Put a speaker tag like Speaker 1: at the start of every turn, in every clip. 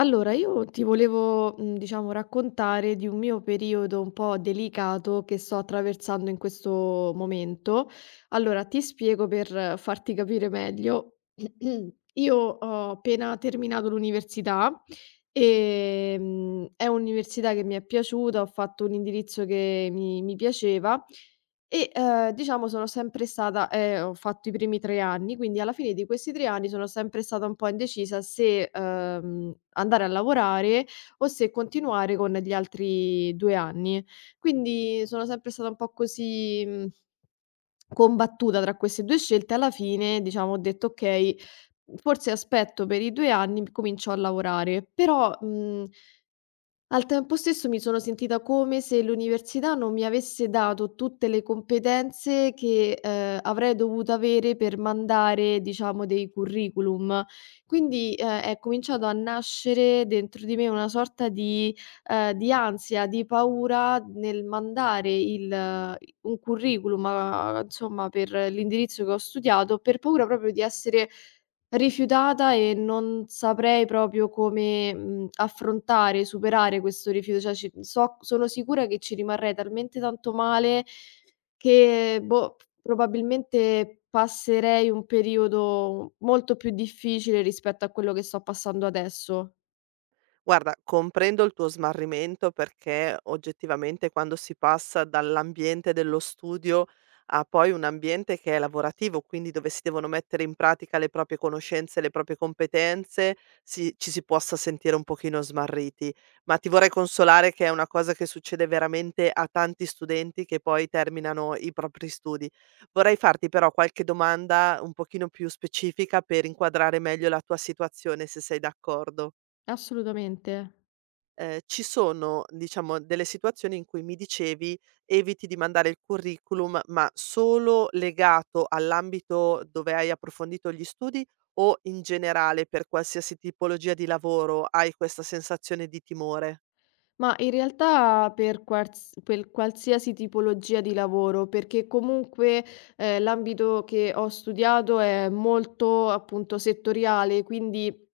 Speaker 1: Allora, io ti volevo, diciamo raccontare di un mio periodo un po' delicato che sto attraversando in questo momento. Allora, ti spiego per farti capire meglio. Io ho appena terminato l'università, è un'università che mi è piaciuta, ho fatto un indirizzo che mi piaceva e, diciamo sono sempre stata ho fatto i primi 3 anni, quindi alla fine di questi 3 anni sono sempre stata un po' indecisa se, andare a lavorare o se continuare con gli altri 2 anni. Quindi sono sempre stata un po' così, combattuta tra queste 2 scelte. Alla fine, diciamo, ho detto: "Okay, forse aspetto per i 2 anni, comincio a lavorare". Però, mhmm al tempo stesso mi sono sentita come se l'università non mi avesse dato tutte le competenze che, avrei dovuto avere per mandare, diciamo, dei curriculum. Quindi, è cominciato a nascere dentro di me una sorta di ansia, di paura nel mandare il un curriculum, a insomma, per l'indirizzo che ho studiato, per paura proprio di essere rifiutata. E non saprei proprio come, affrontare, superare questo rifiuto, cioè ci so sono sicura che ci rimarrei talmente tanto male che, boh, probabilmente passerei un periodo molto più difficile rispetto a quello che sto passando adesso.
Speaker 2: Guarda, comprendo il tuo smarrimento perché oggettivamente quando si passa dall'ambiente dello studio a poi un ambiente che è lavorativo, quindi dove si devono mettere in pratica le proprie conoscenze, le proprie competenze, ci si possa sentire un pochino smarriti. Ma ti vorrei consolare che è una cosa che succede veramente a tanti studenti che poi terminano i propri studi. Vorrei farti però qualche domanda un pochino più specifica per inquadrare meglio la tua situazione, se sei d'accordo.
Speaker 1: Assolutamente.
Speaker 2: Ci sono, diciamo, delle situazioni in cui mi dicevi: "Eviti di mandare il curriculum, ma solo legato all'ambito dove hai approfondito gli studi o in generale per qualsiasi tipologia di lavoro hai questa sensazione di timore?"
Speaker 1: Ma in realtà per qualsiasi tipologia di lavoro, perché comunque, l'ambito che ho studiato è molto, appunto, settoriale. Quindi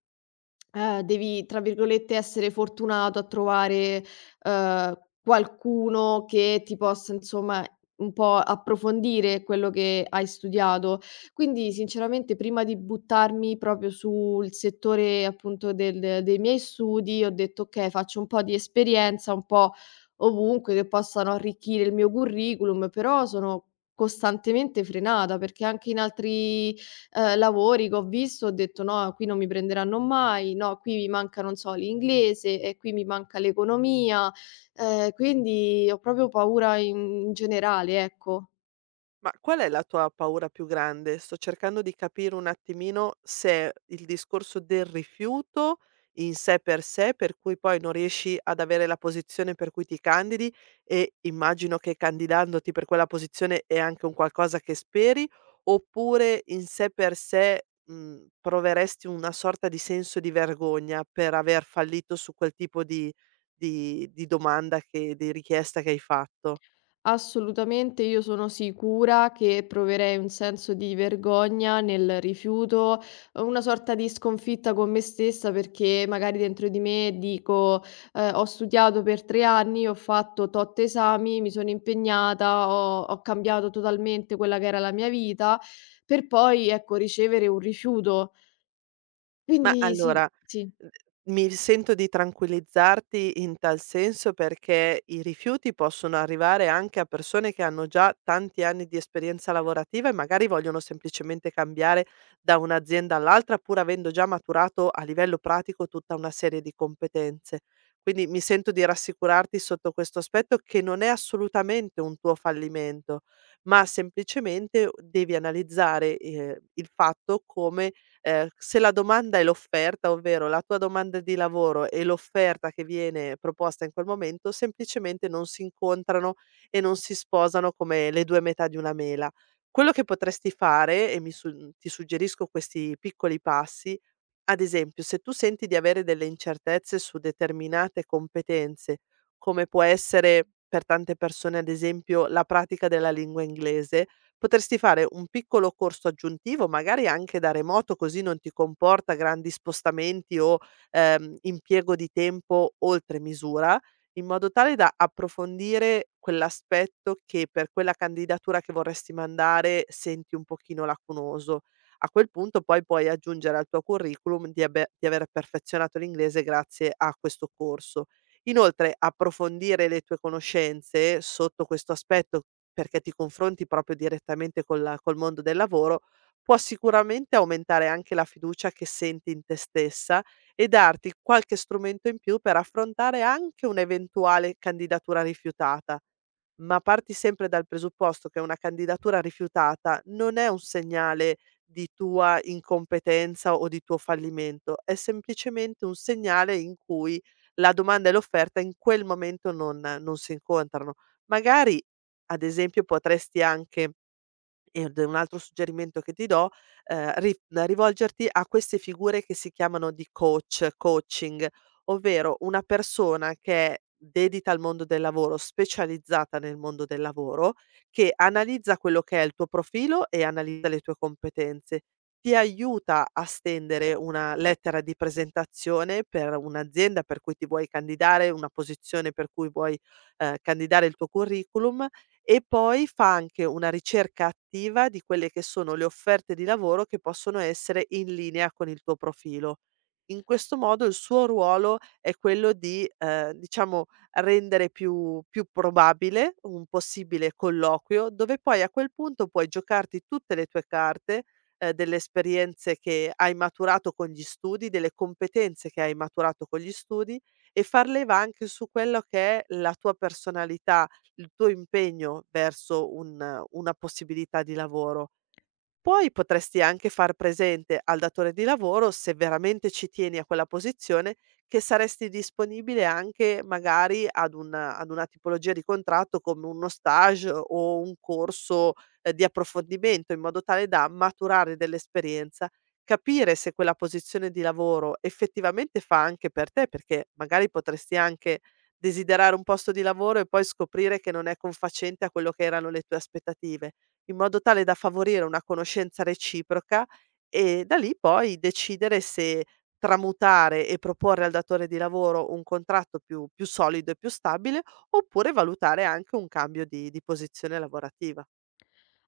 Speaker 1: Devi, tra virgolette, "essere fortunato" a trovare, qualcuno che ti possa, insomma, un po' approfondire quello che hai studiato. Quindi, sinceramente, prima di buttarmi proprio sul settore, appunto, del dei miei studi, ho detto: "Okay, faccio un po' di esperienza, un po' ovunque, che possano arricchire il mio curriculum", però sono costantemente frenata, perché anche in altri lavori che ho visto, ho detto: "No, qui non mi prenderanno mai, no, qui mi manca, non so, l'inglese e qui mi manca l'economia", quindi ho proprio paura in in generale, ecco.
Speaker 2: Ma qual è la tua paura più grande? Sto cercando di capire un attimino se il discorso del rifiuto in sé, per cui poi non riesci ad avere la posizione per cui ti candidi e immagino che candidandoti per quella posizione è anche un qualcosa che speri, oppure in sé per sé, proveresti una sorta di senso di vergogna per aver fallito su quel tipo di richiesta che hai fatto.
Speaker 1: Assolutamente, io sono sicura che proverei un senso di vergogna nel rifiuto, una sorta di sconfitta con me stessa, perché magari dentro di me dico, ho studiato per 3 anni, ho fatto tot esami, mi sono impegnata, ho cambiato totalmente quella che era la mia vita, per poi, ecco, ricevere un rifiuto.
Speaker 2: Ma
Speaker 1: Quindi sì,
Speaker 2: allora.
Speaker 1: sì.
Speaker 2: Mhmm, mi sento di tranquillizzarti in tal senso perché i rifiuti possono arrivare anche a persone che hanno già tanti anni di esperienza lavorativa e magari vogliono semplicemente cambiare da un'azienda all'altra, pur avendo già maturato a livello pratico tutta una serie di competenze. Quindi mi sento di rassicurarti sotto questo aspetto che non è assolutamente un tuo fallimento, ma semplicemente devi analizzare, il fatto come se la domanda è l'offerta, ovvero la tua domanda di lavoro e l'offerta che viene proposta in quel momento, semplicemente non si incontrano e non si sposano come le 2 metà di una mela. Quello che potresti fare, e mi su ti suggerisco questi piccoli passi, ad esempio, se tu senti di avere delle incertezze su determinate competenze, come può essere per tante persone, ad esempio, la pratica della lingua inglese, potresti fare un piccolo corso aggiuntivo, magari anche da remoto, così non ti comporta grandi spostamenti o impiego di tempo oltre misura, in modo tale da approfondire quell'aspetto che per quella candidatura che vorresti mandare senti un pochino lacunoso. A quel punto poi puoi aggiungere al tuo curriculum di aver perfezionato l'inglese grazie a questo corso. Inoltre approfondire le tue conoscenze sotto questo aspetto, perché ti confronti proprio direttamente col mondo del lavoro, può sicuramente aumentare anche la fiducia che senti in te stessa e darti qualche strumento in più per affrontare anche un'eventuale candidatura rifiutata. Ma parti sempre dal presupposto che una candidatura rifiutata non è un segnale di tua incompetenza o di tuo fallimento, è semplicemente un segnale in cui la domanda e l'offerta in quel momento non si incontrano. Magari, ad esempio, potresti anche, ed è un altro suggerimento che ti do, ri rivolgerti a queste figure che si chiamano di coach, coaching, ovvero una persona che è dedita al mondo del lavoro, specializzata nel mondo del lavoro, che analizza quello che è il tuo profilo e analizza le tue competenze. Ti aiuta a stendere una lettera di presentazione per un'azienda per cui ti vuoi candidare, una posizione per cui vuoi, candidare il tuo curriculum e poi fa anche una ricerca attiva di quelle che sono le offerte di lavoro che possono essere in linea con il tuo profilo. In questo modo il suo ruolo è quello di, diciamo, rendere più probabile un possibile colloquio, dove poi a quel punto puoi giocarti tutte le tue carte, delle esperienze che hai maturato con gli studi, delle competenze che hai maturato con gli studi e far leva anche su quello che è la tua personalità, il tuo impegno verso un una possibilità di lavoro. Poi potresti anche far presente al datore di lavoro, se veramente ci tieni a quella posizione, che saresti disponibile anche magari ad una tipologia di contratto come uno stage o un corso di approfondimento, in modo tale da maturare dell'esperienza, capire se quella posizione di lavoro effettivamente fa anche per te, perché magari potresti anche desiderare un posto di lavoro e poi scoprire che non è confacente a quello che erano le tue aspettative, in modo tale da favorire una conoscenza reciproca e da lì poi decidere se tramutare e proporre al datore di lavoro un contratto più solido e più stabile, oppure valutare anche un cambio di posizione lavorativa.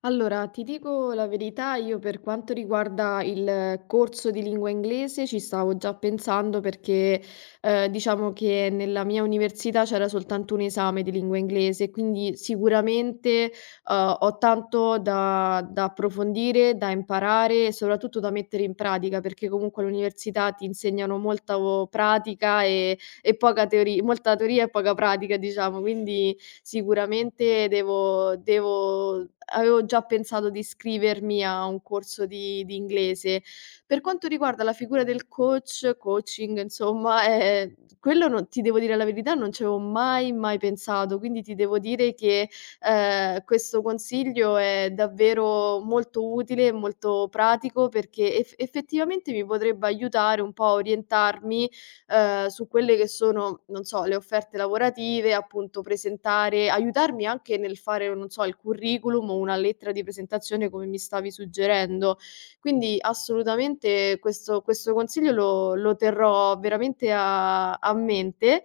Speaker 1: Allora, ti dico la verità, io per quanto riguarda il corso di lingua inglese ci stavo già pensando, perché diciamo che nella mia università c'era soltanto un esame di lingua inglese, quindi sicuramente ho tanto da, da approfondire, da imparare e soprattutto da mettere in pratica, perché comunque all'università ti insegnano molta pratica e poca teoria, molta teoria e poca pratica, diciamo. Quindi sicuramente devo devo avevo già pensato di iscrivermi a un corso di inglese. Per quanto riguarda la figura del coach, coaching, insomma, quello non ti devo dire la verità, non ci avevo mai pensato, quindi ti devo dire che, questo consiglio è davvero molto utile e molto pratico, perché effettivamente mi potrebbe aiutare un po' a orientarmi, su quelle che sono, non so, le offerte lavorative, appunto presentare, aiutarmi anche nel fare, non so, il curriculum o una lettera di presentazione come mi stavi suggerendo. Quindi assolutamente questo consiglio lo terrò veramente a mente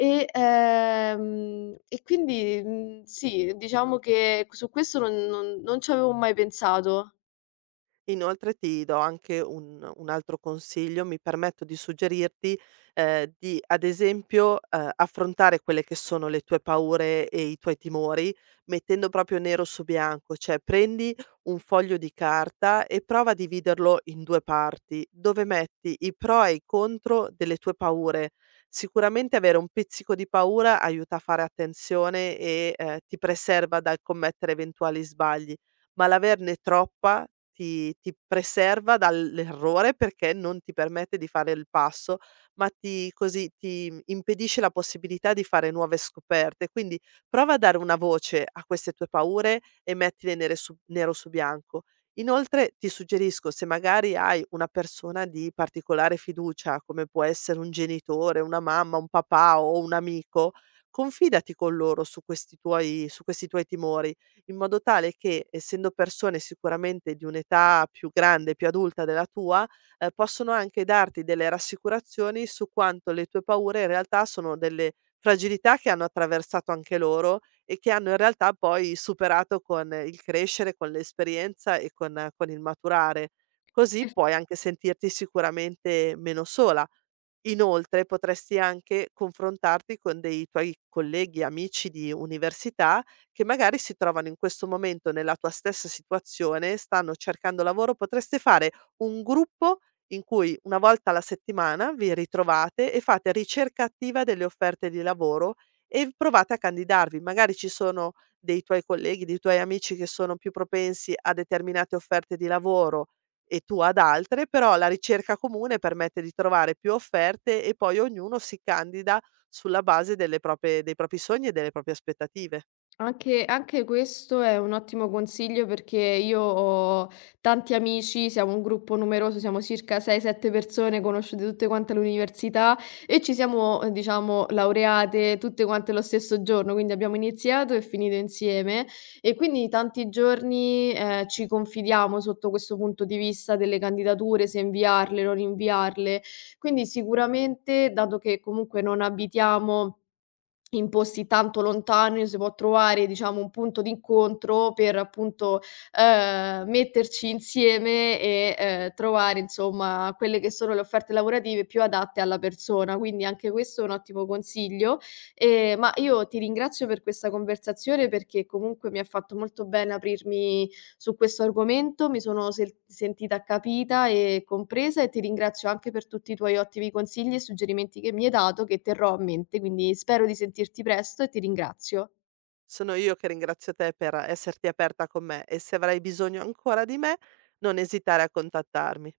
Speaker 1: e quindi, sì, diciamo che su questo non ci avevo mai pensato.
Speaker 2: Inoltre ti do anche un altro consiglio, mi permetto di suggerirti, di ad esempio, affrontare quelle che sono le tue paure e i tuoi timori, mettendo proprio nero su bianco, cioè prendi un foglio di carta e prova a dividerlo in 2 parti, dove metti i pro e i contro delle tue paure. Sicuramente avere un pizzico di paura aiuta a fare attenzione e, ti preserva dal commettere eventuali sbagli, ma l'averne troppa ti preserva dall'errore, perché non ti permette di fare il passo, ma ti così, ti impedisce la possibilità di fare nuove scoperte. Quindi prova a dare una voce a queste tue paure e mettile nere su nero su bianco. Inoltre ti suggerisco, se magari hai una persona di particolare fiducia, come può essere un genitore, una mamma, un papà o un amico, confidati con loro su questi tuoi timori, in modo tale che, essendo persone sicuramente di un'età più grande, più adulta della tua, possono anche darti delle rassicurazioni su quanto le tue paure in realtà sono delle fragilità che hanno attraversato anche loro e che hanno in realtà poi superato con il crescere, con l'esperienza e con il maturare. Così puoi anche sentirti sicuramente meno sola. Inoltre potresti anche confrontarti con dei tuoi colleghi, amici di università che magari si trovano in questo momento nella tua stessa situazione, stanno cercando lavoro. Potreste fare un gruppo in cui una volta alla settimana vi ritrovate e fate ricerca attiva delle offerte di lavoro e provate a candidarvi. Magari ci sono dei tuoi colleghi, dei tuoi amici che sono più propensi a determinate offerte di lavoro e tu ad altre, però la ricerca comune permette di trovare più offerte e poi ognuno si candida sulla base delle proprie dei propri sogni e delle proprie aspettative.
Speaker 1: Anche questo è un ottimo consiglio, perché io ho tanti amici, siamo un gruppo numeroso, siamo circa 6, 7 persone conosciute tutte quante all'università e ci siamo, diciamo laureate tutte quante lo stesso giorno, quindi abbiamo iniziato e finito insieme e quindi tanti giorni, ci confidiamo sotto questo punto di vista delle candidature, se inviarle, non inviarle. Quindi sicuramente, dato che comunque non abitiamo in posti tanto lontani, si può trovare, diciamo, un punto d'incontro per, appunto, metterci insieme e, trovare insomma quelle che sono le offerte lavorative più adatte alla persona. Quindi anche questo è un ottimo consiglio. Ma io ti ringrazio per questa conversazione, perché comunque mi ha fatto molto bene aprirmi su questo argomento, mi sono sentita capita e compresa e ti ringrazio anche per tutti i tuoi ottimi consigli e suggerimenti che mi hai dato, che terrò a mente, quindi spero di sentirti presto e ti ringrazio.
Speaker 2: Sono io che ringrazio te per esserti aperta con me e se avrai bisogno ancora di me, non esitare a contattarmi.